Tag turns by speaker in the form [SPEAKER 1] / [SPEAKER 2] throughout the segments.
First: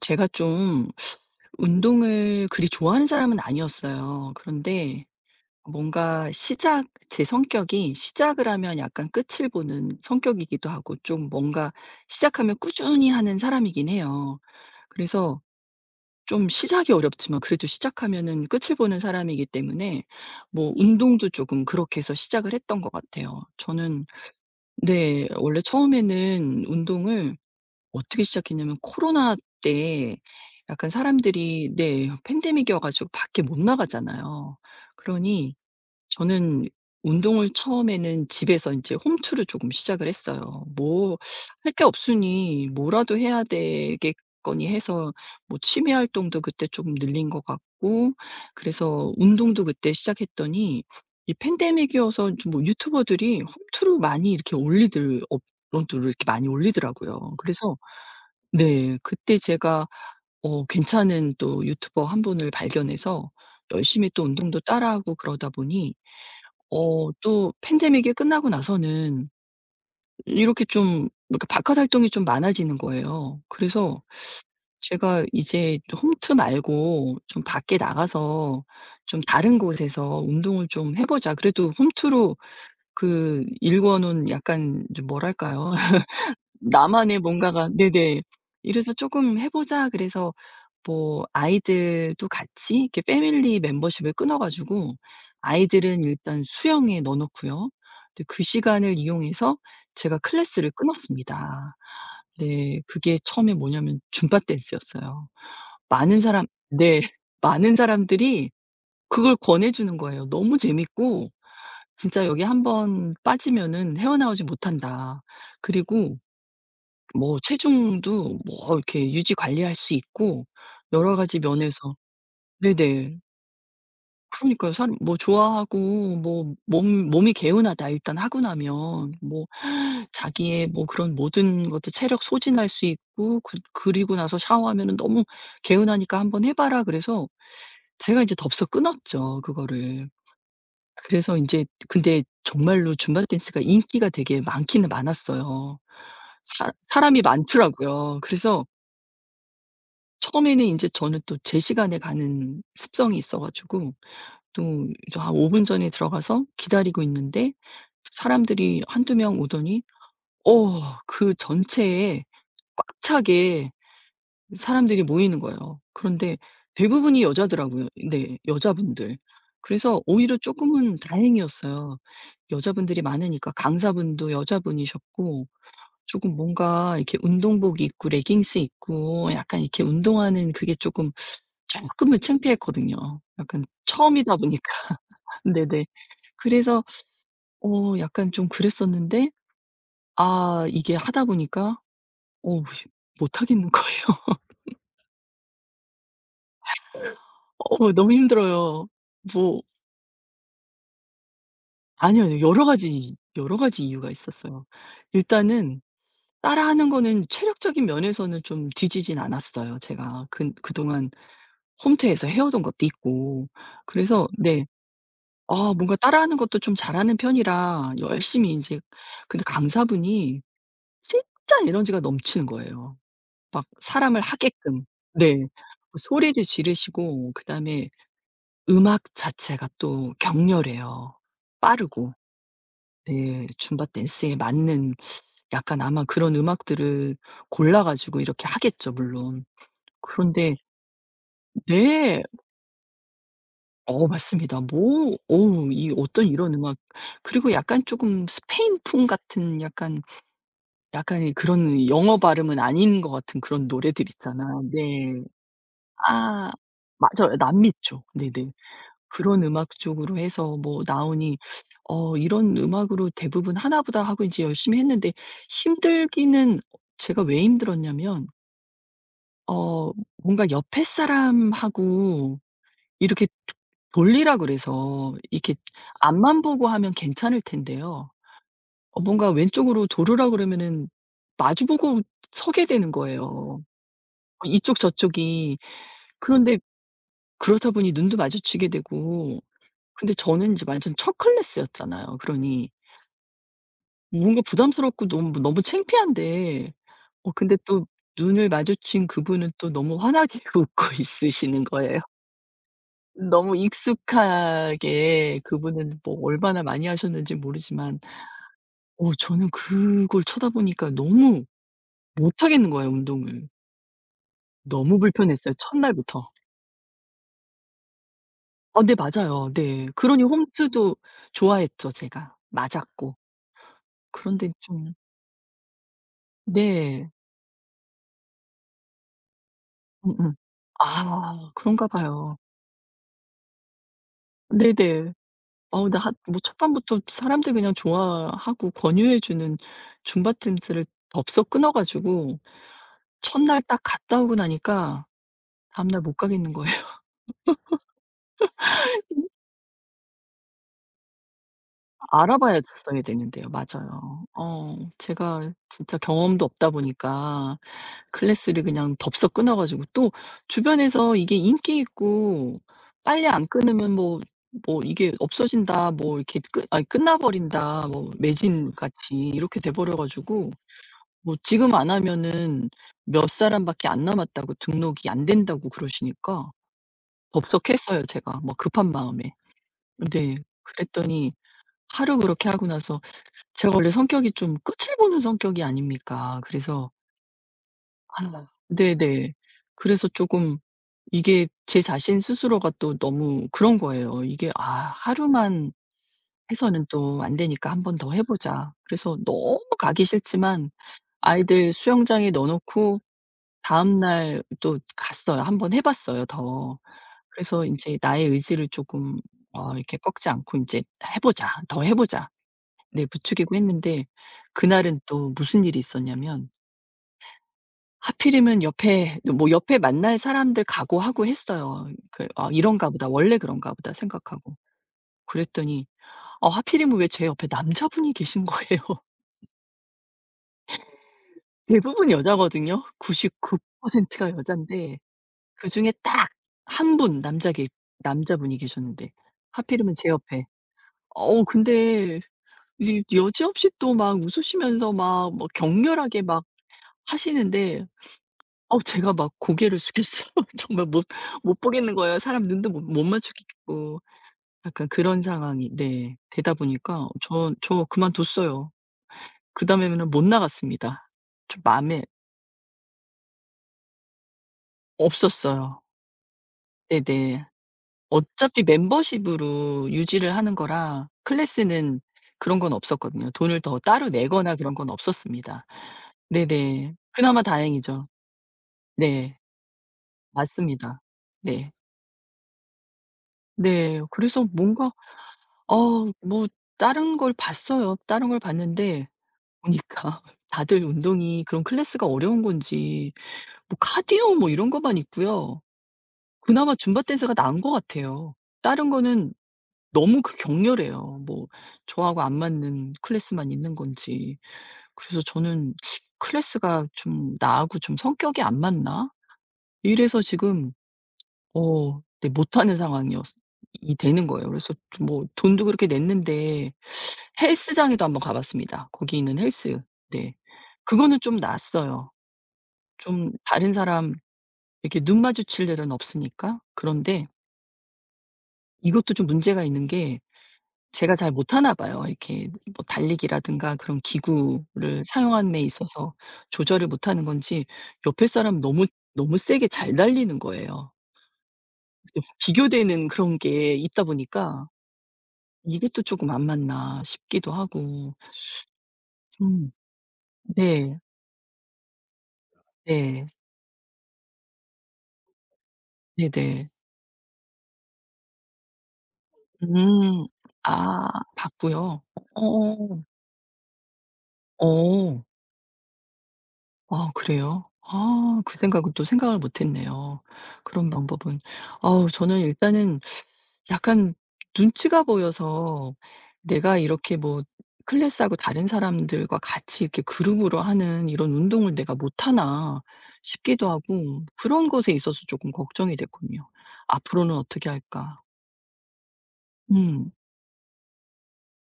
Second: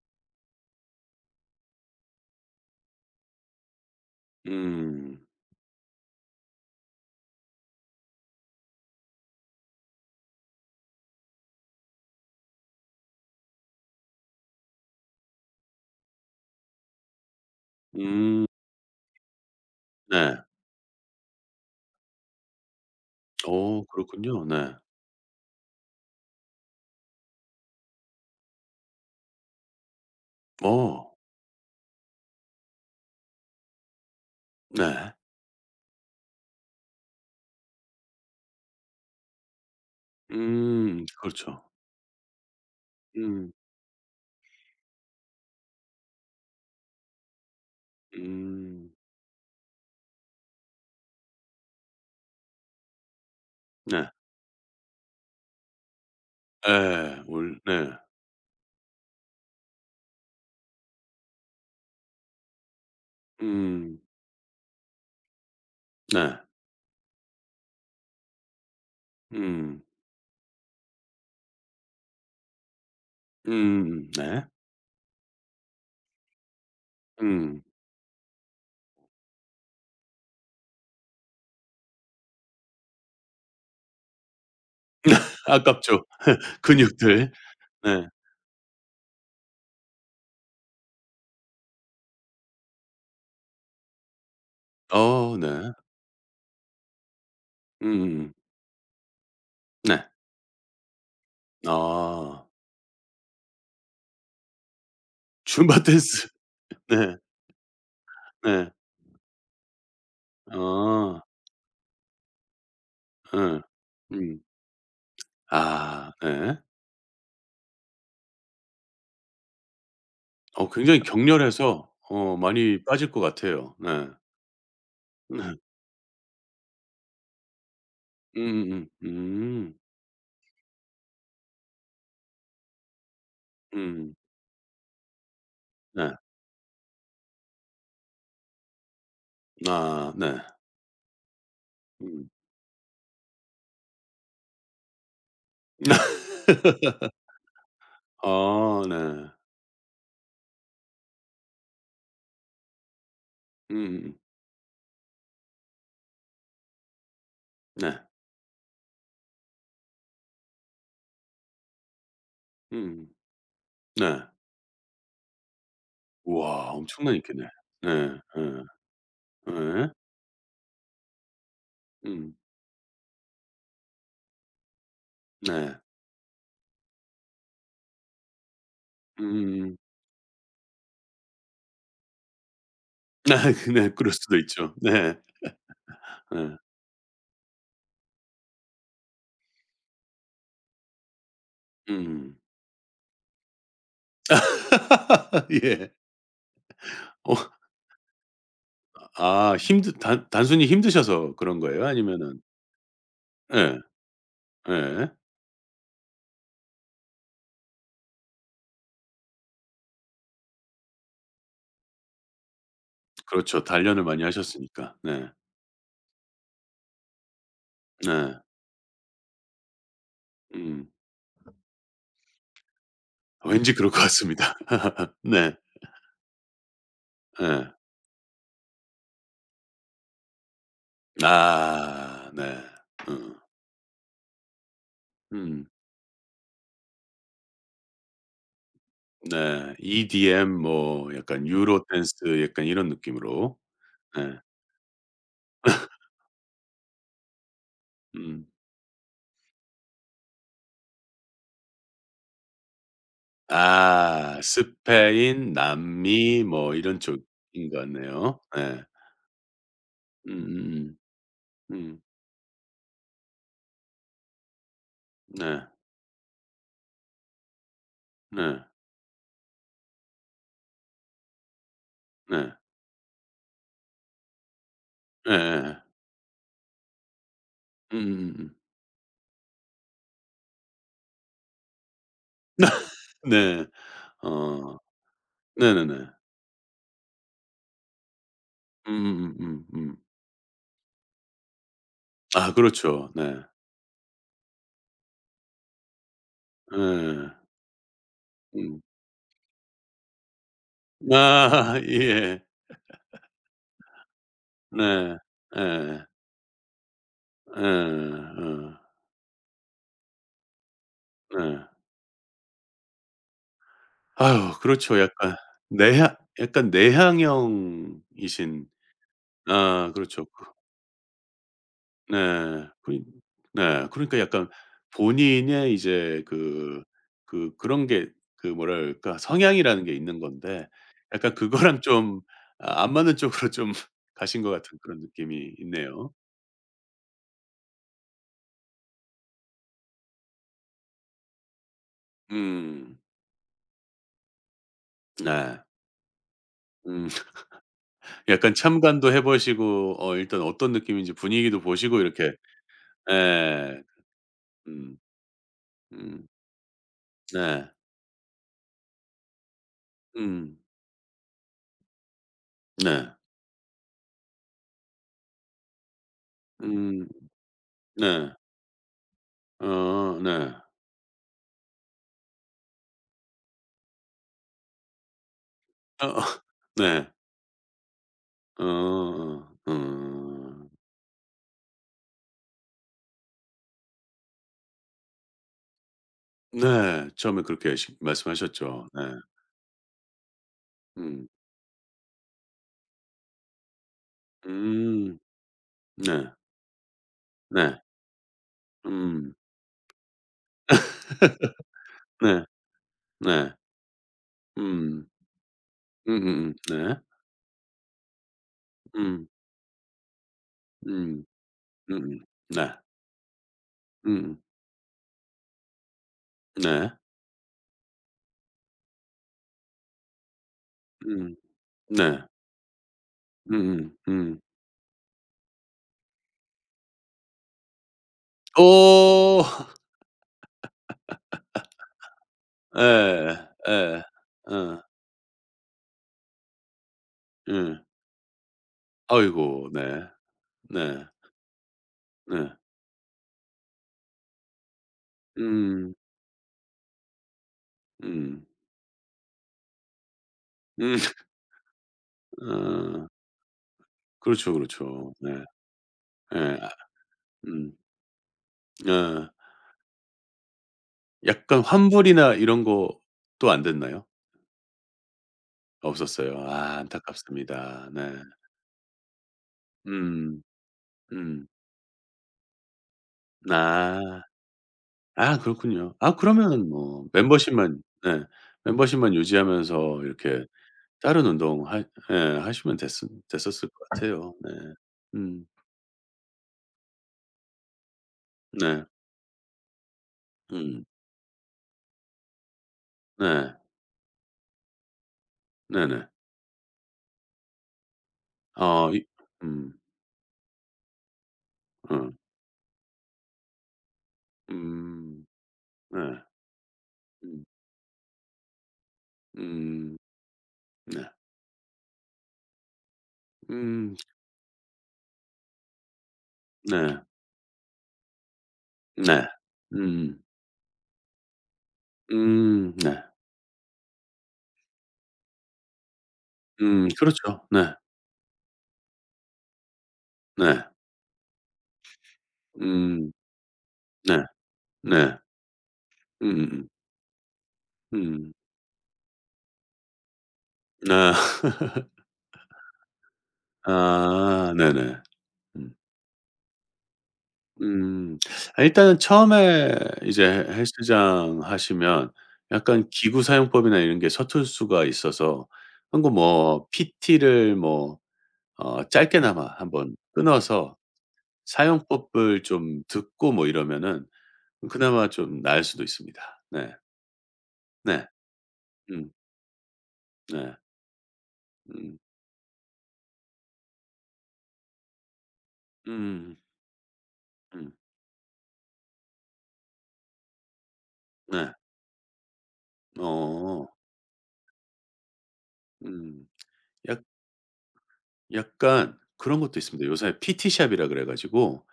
[SPEAKER 1] 제가 좀 운동을 그리 좋아하는 사람은 아니었어요. 그런데
[SPEAKER 2] 음.
[SPEAKER 1] 뭔가 시작 제 성격이 시작을 하면 약간 끝을 보는 성격이기도 하고 좀 뭔가 시작하면 꾸준히 하는 사람이긴 해요. 그래서 좀 시작이 어렵지만 그래도
[SPEAKER 2] 음.
[SPEAKER 1] 시작하면은 끝을 보는 사람이기 때문에
[SPEAKER 2] 네.
[SPEAKER 1] 뭐 운동도 조금 그렇게 해서 시작을 했던 것 같아요.
[SPEAKER 2] 어,
[SPEAKER 1] 저는
[SPEAKER 2] 그렇군요. 네.
[SPEAKER 1] 네 원래 처음에는 운동을 어떻게 시작했냐면 코로나 때 약간
[SPEAKER 2] 어.
[SPEAKER 1] 사람들이 네 팬데믹이어 가지고 밖에 못 나가잖아요.
[SPEAKER 2] 네.
[SPEAKER 1] 그러니 저는 운동을 처음에는 집에서 인제 홈투를 조금 시작을 했어요.
[SPEAKER 2] 음.
[SPEAKER 1] 뭐
[SPEAKER 2] 그렇죠.
[SPEAKER 1] 할 게 없으니 뭐라도 해야
[SPEAKER 2] 음.
[SPEAKER 1] 되겠거니 해서 뭐 취미 활동도 그때 좀 늘린 것 같고
[SPEAKER 2] 음.
[SPEAKER 1] 그래서 운동도 그때 시작했더니 이 팬데믹이어서 좀 뭐 유튜버들이 홈투를
[SPEAKER 2] 네.
[SPEAKER 1] 많이 이렇게 올리들 업로드를 이렇게 많이
[SPEAKER 2] 예.
[SPEAKER 1] 올리더라고요.
[SPEAKER 2] 올
[SPEAKER 1] 그래서
[SPEAKER 2] 네.
[SPEAKER 1] 네. 그때 제가 괜찮은 또 유튜버 한 분을 발견해서
[SPEAKER 2] 음.
[SPEAKER 1] 열심히 또 운동도 따라하고 그러다 보니
[SPEAKER 2] 네.
[SPEAKER 1] 또 팬데믹이 끝나고 나서는
[SPEAKER 2] 음.
[SPEAKER 1] 이렇게 좀 이렇게 바깥 활동이 좀 많아지는 거예요. 그래서
[SPEAKER 2] 음음 네.
[SPEAKER 1] 제가 이제 또 홈트 말고 좀
[SPEAKER 2] 음.
[SPEAKER 1] 밖에 나가서 좀 다른 곳에서 운동을 좀 해 보자. 그래도 홈트로 그 일궈 놓은 약간 좀 뭐랄까요?
[SPEAKER 2] 아깝죠.
[SPEAKER 1] 나만의
[SPEAKER 2] 근육들.
[SPEAKER 1] 뭔가가
[SPEAKER 2] 네.
[SPEAKER 1] 네네. 이래서 조금 해 보자 그래서 뭐 아이들도 같이 이렇게 패밀리 멤버십을 끊어 가지고
[SPEAKER 2] 어 네.
[SPEAKER 1] 아이들은 일단 수영에 넣어 놓고요. 근데
[SPEAKER 2] 음음음.
[SPEAKER 1] 그 시간을 이용해서
[SPEAKER 2] 네.
[SPEAKER 1] 제가 클래스를 끊었습니다.
[SPEAKER 2] 아.
[SPEAKER 1] 네. 그게 처음에 뭐냐면 줌바 댄스였어요.
[SPEAKER 2] 줌바
[SPEAKER 1] 많은
[SPEAKER 2] 댄스.
[SPEAKER 1] 사람 네.
[SPEAKER 2] 네.
[SPEAKER 1] 많은 사람들이
[SPEAKER 2] 네.
[SPEAKER 1] 그걸 권해 주는 거예요. 너무
[SPEAKER 2] 아.
[SPEAKER 1] 재밌고 "진짜 여기 한번
[SPEAKER 2] 예.
[SPEAKER 1] 빠지면은
[SPEAKER 2] 음.
[SPEAKER 1] 헤어나오지 못한다."
[SPEAKER 2] 아
[SPEAKER 1] 그리고
[SPEAKER 2] 네.
[SPEAKER 1] 뭐 체중도 뭐 이렇게 유지 관리할 수 있고
[SPEAKER 2] 어, 굉장히
[SPEAKER 1] 여러 가지
[SPEAKER 2] 격렬해서
[SPEAKER 1] 면에서
[SPEAKER 2] 어 많이 빠질
[SPEAKER 1] 네네.
[SPEAKER 2] 것 같아요. 네.
[SPEAKER 1] 그러니까요. 사람 뭐
[SPEAKER 2] 네.
[SPEAKER 1] 좋아하고 뭐 몸 몸이 개운하다 일단 하고 나면. 뭐
[SPEAKER 2] 음.
[SPEAKER 1] 자기의 뭐 그런 모든 것들 체력 소진할 수 있고
[SPEAKER 2] 음. 음.
[SPEAKER 1] 그리고 나서 샤워하면은 "너무
[SPEAKER 2] 네.
[SPEAKER 1] 개운하니까 한번 해 봐라." 그래서 제가 이제 덥석 끊었죠 그거를.
[SPEAKER 2] 아 네.
[SPEAKER 1] 그래서 인제 근데
[SPEAKER 2] 음.
[SPEAKER 1] 정말로 줌바 댄스가 인기가 되게 많기는 많았어요. 사 사람이 많더라고요. 그래서
[SPEAKER 2] 아 네.
[SPEAKER 1] 처음에는 인제 저는 또 제 시간에 가는 습성이 있어 가지고
[SPEAKER 2] 음음음.
[SPEAKER 1] 또 이제 한 5분 분 전에 들어가서 기다리고 있는데
[SPEAKER 2] 네.
[SPEAKER 1] 사람들이 한두 명 오더니 그 전체에 꽉
[SPEAKER 2] 음.
[SPEAKER 1] 차게
[SPEAKER 2] 네.
[SPEAKER 1] 사람들이 모이는 거예요. 그런데
[SPEAKER 2] 우와, 엄청난
[SPEAKER 1] 대부분이
[SPEAKER 2] 인기네.
[SPEAKER 1] 여자더라고요.
[SPEAKER 2] 네.
[SPEAKER 1] 네.
[SPEAKER 2] 예.
[SPEAKER 1] 여자분들.
[SPEAKER 2] 예.
[SPEAKER 1] 그래서 오히려 쪼끔은 다행이었어요.
[SPEAKER 2] 음.
[SPEAKER 1] 여자분들이 많으니까 강사분도 여자분이셨고
[SPEAKER 2] 네.
[SPEAKER 1] 조금 뭔가 이렇게 운동복 입고 레깅스 입고 약간
[SPEAKER 2] 음음음.
[SPEAKER 1] 이렇게 운동하는 그게 조금 쪼끔은 창피했거든요.
[SPEAKER 2] 아
[SPEAKER 1] 약간
[SPEAKER 2] 그 네. 그럴 수도
[SPEAKER 1] 처음이다 보니까.
[SPEAKER 2] 있죠. 네.
[SPEAKER 1] 네네.
[SPEAKER 2] 예.
[SPEAKER 1] 그래서 약간 좀 그랬었는데 아 이게 하다 보니까
[SPEAKER 2] 음.
[SPEAKER 1] 어우 못하겠는 거예요.
[SPEAKER 2] 예. 어
[SPEAKER 1] 어 너무 힘들어요.
[SPEAKER 2] 아
[SPEAKER 1] 뭐
[SPEAKER 2] 힘드 단 단순히 힘드셔서 그런 거예요?
[SPEAKER 1] 아니요,
[SPEAKER 2] 아니면은.
[SPEAKER 1] 아니요. 여러 가지 여러
[SPEAKER 2] 예.
[SPEAKER 1] 가지 이유가 있었어요.
[SPEAKER 2] 예.
[SPEAKER 1] 일단은 따라하는 거는 체력적인 면에서는 좀 뒤지진 않았어요. 제가 그 그동안 홈트에서 해오던 것도 있고.
[SPEAKER 2] 그렇죠. 단련을 많이
[SPEAKER 1] 그래서 네.
[SPEAKER 2] 하셨으니까. 네.
[SPEAKER 1] 아 뭔가 따라하는 것도 좀 잘하는 편이라
[SPEAKER 2] 네.
[SPEAKER 1] 열심히 인제 근데 강사분이
[SPEAKER 2] 음.
[SPEAKER 1] 진짜 에너지가 넘치는 거예요. 막
[SPEAKER 2] 왠지 그럴 것
[SPEAKER 1] 사람을
[SPEAKER 2] 같습니다.
[SPEAKER 1] 하게끔. 네. 뭐
[SPEAKER 2] 네.
[SPEAKER 1] 소리도 지르시고
[SPEAKER 2] 네.
[SPEAKER 1] 그다음에 음악 자체가 또 격렬해요. 빠르고.
[SPEAKER 2] 아 네. 음.
[SPEAKER 1] 네. 줌바 댄스에 맞는
[SPEAKER 2] 음.
[SPEAKER 1] 약간 아마 그런 음악들을 골라 가지고 이렇게 하겠죠 물론.
[SPEAKER 2] 네. EDM
[SPEAKER 1] 그런데
[SPEAKER 2] 뭐 약간 유로
[SPEAKER 1] 네.
[SPEAKER 2] 댄스 약간 이런 느낌으로. 네.
[SPEAKER 1] 맞습니다. 뭐 어우 이 어떤 이런 음악 그리고 약간 쪼금
[SPEAKER 2] 음.
[SPEAKER 1] 스페인풍 같은 약간 약간의 그런 영어 발음은 아닌 것 같은 그런 노래들
[SPEAKER 2] 아
[SPEAKER 1] 있잖아. 네.
[SPEAKER 2] 스페인, 남미
[SPEAKER 1] 아
[SPEAKER 2] 뭐 이런 쪽인
[SPEAKER 1] 맞아요.
[SPEAKER 2] 것
[SPEAKER 1] 남미쪽.
[SPEAKER 2] 같네요.
[SPEAKER 1] 네네.
[SPEAKER 2] 네.
[SPEAKER 1] 그런 음악 쪽으로
[SPEAKER 2] 음 음
[SPEAKER 1] 해서 뭐
[SPEAKER 2] 음.
[SPEAKER 1] 나오니
[SPEAKER 2] 음. 음. 음.
[SPEAKER 1] '이런 음악으로 대부분 하나보다.' 하고 이제 열심히 했는데
[SPEAKER 2] 네.
[SPEAKER 1] 힘들기는 제가 왜 힘들었냐면
[SPEAKER 2] 네.
[SPEAKER 1] 뭔가 옆에 사람하고
[SPEAKER 2] 네. 네.
[SPEAKER 1] 이렇게 도 돌리라 그래서 이렇게 앞만 보고 하면 괜찮을
[SPEAKER 2] 음
[SPEAKER 1] 텐데요.
[SPEAKER 2] 음음
[SPEAKER 1] 뭔가 왼쪽으로 돌으라 그러면은 마주 보고 서게 되는 거예요,
[SPEAKER 2] 네. 어.
[SPEAKER 1] 이쪽 저쪽이.
[SPEAKER 2] 네네네.
[SPEAKER 1] 그런데 그러다 보니 눈도 마주치게 되고
[SPEAKER 2] 음음음음음.
[SPEAKER 1] 근데 저는 이제 완전 첫 클래스였잖아요.
[SPEAKER 2] 아
[SPEAKER 1] 그러니
[SPEAKER 2] 그렇죠. 네.
[SPEAKER 1] 뭔가 부담스럽고 너무 너무 창피한데
[SPEAKER 2] 예.
[SPEAKER 1] 근데 또 눈을
[SPEAKER 2] 음.
[SPEAKER 1] 마주친 그분은 또 너무 환하게 웃고 있으시는
[SPEAKER 2] 아
[SPEAKER 1] 거예요.
[SPEAKER 2] 예.
[SPEAKER 1] 너무
[SPEAKER 2] 네.
[SPEAKER 1] 익숙하게 그분은
[SPEAKER 2] 예.
[SPEAKER 1] 뭐 얼마나 많이 하셨는지
[SPEAKER 2] 예.
[SPEAKER 1] 모르지만
[SPEAKER 2] 어.
[SPEAKER 1] 저는 그걸 쳐다보니까 너무
[SPEAKER 2] 네.
[SPEAKER 1] 못하겠는 거예요, 운동을.
[SPEAKER 2] 아유,
[SPEAKER 1] 너무
[SPEAKER 2] 그렇죠. 약간
[SPEAKER 1] 불편했어요,
[SPEAKER 2] 내향
[SPEAKER 1] 첫날부터.
[SPEAKER 2] 약간 내향형이신.
[SPEAKER 1] 아 네 맞아요. 네.
[SPEAKER 2] 아
[SPEAKER 1] 그러니
[SPEAKER 2] 그렇죠. 그
[SPEAKER 1] 홈트도 좋아했죠, 제가.
[SPEAKER 2] 네. 그니
[SPEAKER 1] 맞았고.
[SPEAKER 2] 네. 그러니까 약간
[SPEAKER 1] 그런데 좀
[SPEAKER 2] 본인의 이제 그
[SPEAKER 1] 네.
[SPEAKER 2] 그 그런 게, 그 뭐랄까 성향이라는 게 있는
[SPEAKER 1] 음음.
[SPEAKER 2] 건데, 약간
[SPEAKER 1] 아
[SPEAKER 2] 그거랑
[SPEAKER 1] 그런가
[SPEAKER 2] 좀
[SPEAKER 1] 봐요.
[SPEAKER 2] 아 안 맞는 쪽으로 좀 가신 것 같은 그런
[SPEAKER 1] 네네.
[SPEAKER 2] 느낌이
[SPEAKER 1] 어우 나 하
[SPEAKER 2] 있네요.
[SPEAKER 1] 뭐 첫밤부터 사람들 그냥 좋아하고 권유해 주는 줌바 댄스를 덥석 끊어 가지고
[SPEAKER 2] 음.
[SPEAKER 1] 첫날 딱 갔다 오고 나니까
[SPEAKER 2] 네.
[SPEAKER 1] 다음날 못 가겠는 거예요.
[SPEAKER 2] 음. 약간 참관도 해 보시고 어 일단 어떤 느낌인지 분위기도 보시고 이렇게.
[SPEAKER 1] 알아봤어야 봐 되는데요.
[SPEAKER 2] 예.
[SPEAKER 1] 맞아요.
[SPEAKER 2] 음.
[SPEAKER 1] 제가 진짜
[SPEAKER 2] 음.
[SPEAKER 1] 경험도 없다 보니까
[SPEAKER 2] 네.
[SPEAKER 1] 클래스를 그냥 덥석 끊어 가지고 또
[SPEAKER 2] 음.
[SPEAKER 1] 주변에서 이게 인기 있고
[SPEAKER 2] 네.
[SPEAKER 1] 빨리 안 끊으면 뭐 "이게 없어진다." 뭐 이렇게 끝 아니
[SPEAKER 2] 음.
[SPEAKER 1] "끝나 버린다." 뭐
[SPEAKER 2] 네.
[SPEAKER 1] 매진 같이 이렇게 돼 버려
[SPEAKER 2] 어 네.
[SPEAKER 1] 가지고 뭐 지금 안 하면은 몇 사람밖에 안 남았다고 등록이 안 된다고
[SPEAKER 2] 어 어.
[SPEAKER 1] 그러시니까
[SPEAKER 2] 네.
[SPEAKER 1] 덥석 했어요 제가 뭐
[SPEAKER 2] 어
[SPEAKER 1] 급한 마음에.
[SPEAKER 2] 어.
[SPEAKER 1] 네.
[SPEAKER 2] 음.
[SPEAKER 1] 그랬더니 하루 그렇게 하고 나서 제가 원래 성격이 좀 끝을 보는 성격이 아닙니까. 그래서
[SPEAKER 2] 네. 처음에 그렇게 시
[SPEAKER 1] 아.
[SPEAKER 2] 말씀하셨죠. 네.
[SPEAKER 1] 네네. 그래서 쪼금
[SPEAKER 2] 음.
[SPEAKER 1] 이게 제 자신 스스로가 또 너무 그런 거예요. 이게 '아
[SPEAKER 2] 음.
[SPEAKER 1] 하루만
[SPEAKER 2] 네.
[SPEAKER 1] 해서는 또 안 되니까
[SPEAKER 2] 네.
[SPEAKER 1] 한 번 더 해 보자.' 그래서
[SPEAKER 2] 음.
[SPEAKER 1] 너무 가기 싫지만 아이들 수영장에
[SPEAKER 2] 네.
[SPEAKER 1] 넣어 놓고
[SPEAKER 2] 네.
[SPEAKER 1] 다음날 또
[SPEAKER 2] 음.
[SPEAKER 1] 갔어요. 한 번 해 봤어요 더.
[SPEAKER 2] 네.
[SPEAKER 1] 그래서 인제 나의 의지를 쪼금
[SPEAKER 2] 음.
[SPEAKER 1] 이렇게 꺾지 않고 인제 '해
[SPEAKER 2] 음.
[SPEAKER 1] 보자. 더 해
[SPEAKER 2] 음음.
[SPEAKER 1] 보자.'
[SPEAKER 2] 네.
[SPEAKER 1] 네 부추기고 했는데
[SPEAKER 2] 음음.
[SPEAKER 1] 그날은 또 무슨 일이 있었냐면
[SPEAKER 2] 네.
[SPEAKER 1] 하필이면 옆에 뭐 옆에 만날 사람들 각오하고
[SPEAKER 2] 음.
[SPEAKER 1] 했어요.
[SPEAKER 2] 네.
[SPEAKER 1] 그 '아 이런가 보다. 원래 그런가 보다.'
[SPEAKER 2] 음음. 음.
[SPEAKER 1] 생각하고. 그랬더니 어, 하필이면 왜 제 옆에 남자분이 계신 거예요.
[SPEAKER 2] 어.
[SPEAKER 1] 대부분 여자거든요.
[SPEAKER 2] 예.
[SPEAKER 1] 99%
[SPEAKER 2] 예.
[SPEAKER 1] 가
[SPEAKER 2] 어.
[SPEAKER 1] 여잔데 그중에 딱 한 분 남자 계
[SPEAKER 2] 예.
[SPEAKER 1] 남자분이 계셨는데
[SPEAKER 2] 아이고
[SPEAKER 1] 하필이면
[SPEAKER 2] 네.
[SPEAKER 1] 제 옆에.
[SPEAKER 2] 네.
[SPEAKER 1] 어우 근데
[SPEAKER 2] 네.
[SPEAKER 1] 이제 여지없이 또 막 웃으시면서 막 뭐
[SPEAKER 2] 음.
[SPEAKER 1] 격렬하게 막 하시는데
[SPEAKER 2] 음.
[SPEAKER 1] 제가 막 고개를 숙였어요. 정말
[SPEAKER 2] 음.
[SPEAKER 1] 못 보겠는 거예요. 사람 눈도 못
[SPEAKER 2] 어.
[SPEAKER 1] 마주치겠고
[SPEAKER 2] 그렇죠,
[SPEAKER 1] 약간
[SPEAKER 2] 그렇죠.
[SPEAKER 1] 그런
[SPEAKER 2] 네.
[SPEAKER 1] 상황이 네
[SPEAKER 2] 예.
[SPEAKER 1] 되다
[SPEAKER 2] 아
[SPEAKER 1] 보니까 저
[SPEAKER 2] 음.
[SPEAKER 1] 저 그만뒀어요.
[SPEAKER 2] 예.
[SPEAKER 1] 그다음에는 못 나갔습니다.
[SPEAKER 2] 약간
[SPEAKER 1] 좀 마음에
[SPEAKER 2] 환불이나 이런 것도 안 됐나요?
[SPEAKER 1] 없었어요.
[SPEAKER 2] 없었어요. 아
[SPEAKER 1] 네네.
[SPEAKER 2] 안타깝습니다. 네.
[SPEAKER 1] 어차피 멤버십으로 유지를
[SPEAKER 2] 음.
[SPEAKER 1] 하는 거라
[SPEAKER 2] 음.
[SPEAKER 1] 클래스는 그런 건 없었거든요. 돈을 더 따로
[SPEAKER 2] 아.
[SPEAKER 1] 내거나 그런 건
[SPEAKER 2] 아
[SPEAKER 1] 없었습니다.
[SPEAKER 2] 그렇군요. 아 그러면은
[SPEAKER 1] 네네.
[SPEAKER 2] 뭐
[SPEAKER 1] 그나마
[SPEAKER 2] 멤버십만
[SPEAKER 1] 다행이죠.
[SPEAKER 2] 네 멤버십만
[SPEAKER 1] 네.
[SPEAKER 2] 유지하면서 이렇게
[SPEAKER 1] 맞습니다.
[SPEAKER 2] 다른 운동
[SPEAKER 1] 네.
[SPEAKER 2] 하, 예 하시면 됐었을 것
[SPEAKER 1] 네.
[SPEAKER 2] 같아요.
[SPEAKER 1] 그래서
[SPEAKER 2] 네.
[SPEAKER 1] 뭔가
[SPEAKER 2] 음.
[SPEAKER 1] 어 뭐 다른 걸 봤어요. 다른 걸
[SPEAKER 2] 네.
[SPEAKER 1] 봤는데 보니까 다들
[SPEAKER 2] 음.
[SPEAKER 1] 운동이 그런 클래스가 어려운 건지
[SPEAKER 2] 네.
[SPEAKER 1] 뭐 카디오 뭐 이런 것만 있고요.
[SPEAKER 2] 네네.
[SPEAKER 1] 그나마 줌바 댄스가 나은 것 같아요.
[SPEAKER 2] 아
[SPEAKER 1] 다른
[SPEAKER 2] 이
[SPEAKER 1] 거는
[SPEAKER 2] 음.
[SPEAKER 1] 너무 그 격렬해요. 뭐
[SPEAKER 2] 어.
[SPEAKER 1] 저하고 안 맞는 클래스만 있는 건지. 그래서
[SPEAKER 2] 음.
[SPEAKER 1] 저는
[SPEAKER 2] 네.
[SPEAKER 1] '클래스가 좀
[SPEAKER 2] 음.
[SPEAKER 1] 나하고 좀 성격이 안 맞나?'
[SPEAKER 2] 음.
[SPEAKER 1] 이래서 지금
[SPEAKER 2] 네.
[SPEAKER 1] 네 못하는 상황이었
[SPEAKER 2] 음.
[SPEAKER 1] 이 되는 거예요. 그래서 좀 뭐 돈도 그렇게 냈는데
[SPEAKER 2] 네.
[SPEAKER 1] 헬스장에도 한번 가 봤습니다. 거기
[SPEAKER 2] 네.
[SPEAKER 1] 있는 헬스.
[SPEAKER 2] 음.
[SPEAKER 1] 네. 그거는 좀 낫어요.
[SPEAKER 2] 음. 네.
[SPEAKER 1] 좀 다른 사람 이렇게 눈 마주칠 일은 없으니까.
[SPEAKER 2] 음.
[SPEAKER 1] 그런데
[SPEAKER 2] 그렇죠. 네.
[SPEAKER 1] 이것도 좀 문제가 있는 게
[SPEAKER 2] 네.
[SPEAKER 1] 제가 잘 못하나 봐요. 이렇게 뭐
[SPEAKER 2] 음.
[SPEAKER 1] 달리기라든가 그런
[SPEAKER 2] 네.
[SPEAKER 1] 기구를
[SPEAKER 2] 네.
[SPEAKER 1] 사용함에 있어서
[SPEAKER 2] 음음음.
[SPEAKER 1] 조절을 못하는 건지 옆에
[SPEAKER 2] 음.
[SPEAKER 1] 사람 너무 세게 잘 달리는 거예요.
[SPEAKER 2] 아.
[SPEAKER 1] 또 비교되는 그런 게 있다
[SPEAKER 2] 아
[SPEAKER 1] 보니까
[SPEAKER 2] 네네. 음.
[SPEAKER 1] 이게 또 쪼금 안 맞나 싶기도 하고
[SPEAKER 2] 음. 아 일단은 처음에
[SPEAKER 1] 좀
[SPEAKER 2] 이제 헬스
[SPEAKER 1] 네.
[SPEAKER 2] 장 하시면 약간 기구
[SPEAKER 1] 네.
[SPEAKER 2] 사용법이나 이런 게 서툴 수가 있어서 한번 뭐
[SPEAKER 1] 네네.
[SPEAKER 2] PT를 뭐 어 짧게나마 한번
[SPEAKER 1] 음.
[SPEAKER 2] 끊어서
[SPEAKER 1] 아 봤고요.
[SPEAKER 2] 사용법을 좀
[SPEAKER 1] 어어.
[SPEAKER 2] 듣고 뭐 이러면은 그나마
[SPEAKER 1] 어.
[SPEAKER 2] 좀 나을 수도 있습니다. 네.
[SPEAKER 1] 아 그래요?
[SPEAKER 2] 네.
[SPEAKER 1] 아 그 생각은 또
[SPEAKER 2] 음.
[SPEAKER 1] 생각을 못 했네요,
[SPEAKER 2] 네.
[SPEAKER 1] 그런 방법은.
[SPEAKER 2] 음.
[SPEAKER 1] 어우 저는 일단은 약간 눈치가 보여서
[SPEAKER 2] 음.
[SPEAKER 1] 내가 이렇게 뭐
[SPEAKER 2] 음.
[SPEAKER 1] 클래스하고 다른 사람들과 같이 이렇게 그룹으로 하는 이런
[SPEAKER 2] 네.
[SPEAKER 1] 운동을 '내가 못하나.'
[SPEAKER 2] 어.
[SPEAKER 1] 싶기도 하고 그런 것에 있어서 조금 걱정이
[SPEAKER 2] 음.
[SPEAKER 1] 됐군요.
[SPEAKER 2] 약
[SPEAKER 1] 앞으로는 어떻게 할까?
[SPEAKER 2] 약간 그런 것도 있습니다.
[SPEAKER 1] 음.
[SPEAKER 2] 요새 PT샵이라 그래 가지고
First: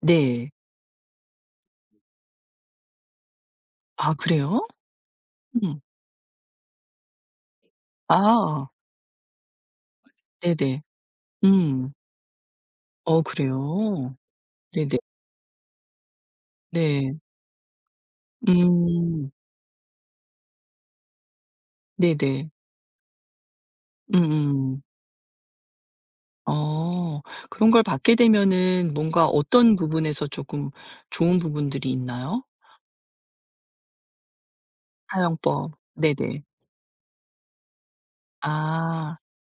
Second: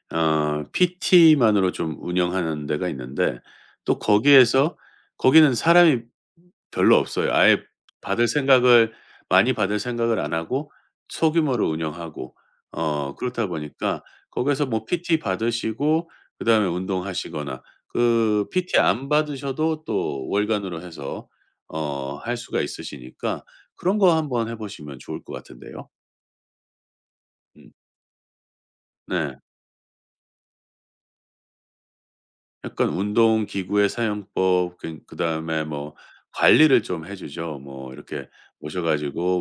[SPEAKER 1] 네.
[SPEAKER 2] 어 PT만으로 좀 운영하는 데가 있는데 또
[SPEAKER 1] 아 그래요?
[SPEAKER 2] 거기에서, 거기는
[SPEAKER 1] 음.
[SPEAKER 2] 사람이 별로 없어요. 아예 받을
[SPEAKER 1] 아
[SPEAKER 2] 생각을, 많이 받을 생각을 안 하고
[SPEAKER 1] 네네.
[SPEAKER 2] 소규모로
[SPEAKER 1] 음.
[SPEAKER 2] 운영하고 어
[SPEAKER 1] 어
[SPEAKER 2] 그렇다 보니까
[SPEAKER 1] 그래요?
[SPEAKER 2] 거기서뭐
[SPEAKER 1] 네네.
[SPEAKER 2] PT 받으시고 그다음에
[SPEAKER 1] 네.
[SPEAKER 2] 운동하시거나, 그 PT 안
[SPEAKER 1] 음.
[SPEAKER 2] 받으셔도 또 월간으로 해서 어 할
[SPEAKER 1] 네네.
[SPEAKER 2] 수가 있으시니까 그런 거 한번 해
[SPEAKER 1] 음음.
[SPEAKER 2] 보시면 좋을 것 같은데요.
[SPEAKER 1] 어. 그런
[SPEAKER 2] 음.
[SPEAKER 1] 걸 받게 되면은 뭔가
[SPEAKER 2] 네.
[SPEAKER 1] 어떤 부분에서 조금 좋은 부분들이 있나요?
[SPEAKER 2] 약간 운동 기구의 사용법 그 그다음에
[SPEAKER 1] 사용법.
[SPEAKER 2] 뭐
[SPEAKER 1] 네네.
[SPEAKER 2] 관리를 좀 해 주죠. 뭐 이렇게 오셔
[SPEAKER 1] 아.
[SPEAKER 2] 가지고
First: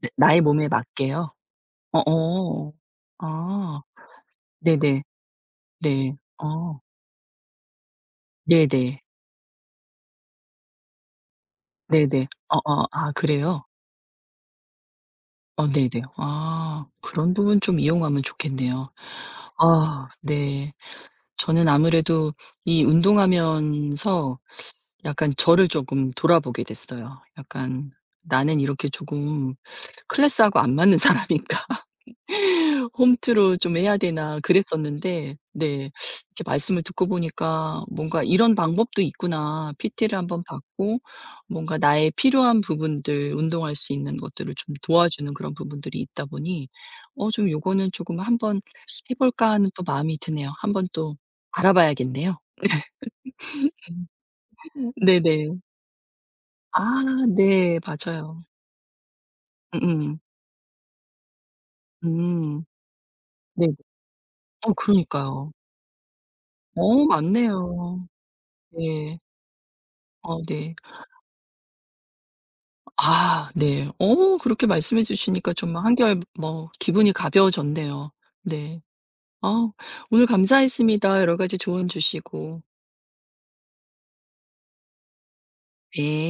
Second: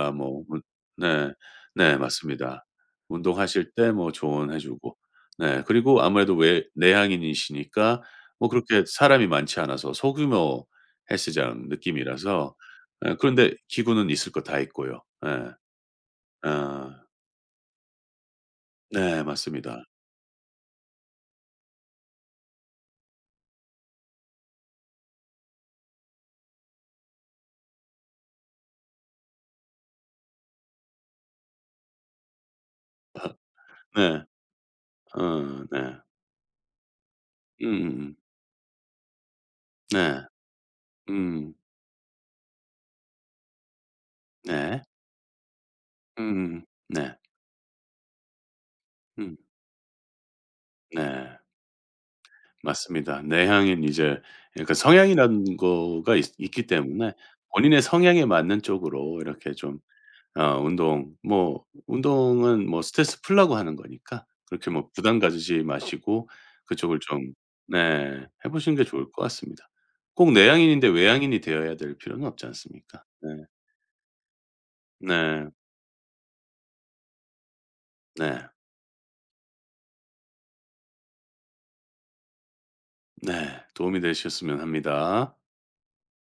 [SPEAKER 1] 네 나의
[SPEAKER 2] 뭐 운
[SPEAKER 1] 몸에
[SPEAKER 2] 네.
[SPEAKER 1] 맞게요?
[SPEAKER 2] 네 맞습니다.
[SPEAKER 1] 어어.
[SPEAKER 2] 운동하실
[SPEAKER 1] 아.
[SPEAKER 2] 때 뭐 조언해 주고.
[SPEAKER 1] 네네.
[SPEAKER 2] 네. 그리고
[SPEAKER 1] 네.
[SPEAKER 2] 아무래도 외
[SPEAKER 1] 어.
[SPEAKER 2] 내향인이시니까 뭐 그렇게
[SPEAKER 1] 네네.
[SPEAKER 2] 사람이 많지 않아서 소규모 헬스장
[SPEAKER 1] 네네.
[SPEAKER 2] 느낌이라서,
[SPEAKER 1] 어어. 아
[SPEAKER 2] 예 그런데
[SPEAKER 1] 그래요?
[SPEAKER 2] 기구는 있을 거 다 있고요. 예.
[SPEAKER 1] 어 네네. 아.
[SPEAKER 2] 아.
[SPEAKER 1] 그런 부분 좀 이용하면 좋겠네요.
[SPEAKER 2] 네 맞습니다.
[SPEAKER 1] 아 네. 저는 아무래도 이 운동하면서 약간 저를 조금 돌아보게 됐어요. 약간 '나는 이렇게 조금 클래스하고 안 맞는 사람인가? 홈트로 좀 해야
[SPEAKER 2] 네.
[SPEAKER 1] 되나?' 그랬었는데
[SPEAKER 2] 어
[SPEAKER 1] 네
[SPEAKER 2] 네.
[SPEAKER 1] 이렇게 말씀을 듣고 보니까
[SPEAKER 2] 음음음.
[SPEAKER 1] '뭔가 이런 방법도 있구나.' PT를
[SPEAKER 2] 네.
[SPEAKER 1] 한번 받고
[SPEAKER 2] 음.
[SPEAKER 1] 뭔가 나의 필요한 부분들 운동할 수 있는 것들을 좀
[SPEAKER 2] 네.
[SPEAKER 1] 도와주는 그런 부분들이 있다
[SPEAKER 2] 음.
[SPEAKER 1] 보니
[SPEAKER 2] 네.
[SPEAKER 1] 좀 요거는 조금 '한번 해
[SPEAKER 2] 음.
[SPEAKER 1] 볼까.' 하는 또 마음이 드네요. 한번 또
[SPEAKER 2] 네.
[SPEAKER 1] 알아봐야겠네요.
[SPEAKER 2] 맞습니다. 내향인 이제 그러니까 성향이라는
[SPEAKER 1] 네네.
[SPEAKER 2] 거가 있 있기
[SPEAKER 1] 아
[SPEAKER 2] 때문에
[SPEAKER 1] 네.
[SPEAKER 2] 본인의 성향에
[SPEAKER 1] 맞아요.
[SPEAKER 2] 맞는 쪽으로 이렇게 좀
[SPEAKER 1] 음음.
[SPEAKER 2] 어 운동 뭐
[SPEAKER 1] 음.
[SPEAKER 2] 운동은 뭐 스트레스 풀려고
[SPEAKER 1] 네네.
[SPEAKER 2] 하는 거니까 그렇게 뭐 부담
[SPEAKER 1] 그러니까요.
[SPEAKER 2] 가지지 마시고 그쪽을 좀
[SPEAKER 1] 맞네요.
[SPEAKER 2] 네해 보시는 게 좋을
[SPEAKER 1] 네.
[SPEAKER 2] 것 같습니다. 꼭
[SPEAKER 1] 어 네.
[SPEAKER 2] 내향인인데 외향인이 되어야 될 필요는 없지 않습니까? 네.
[SPEAKER 1] 아 네. 그렇게 말씀해
[SPEAKER 2] 네.
[SPEAKER 1] 주시니까 정말 한결 뭐 기분이 가벼워졌네요.
[SPEAKER 2] 네.
[SPEAKER 1] 네. 어 오늘 감사했습니다. 여러 가지 조언 주시고.
[SPEAKER 2] 네. 도움이 되셨으면 합니다.
[SPEAKER 1] 네.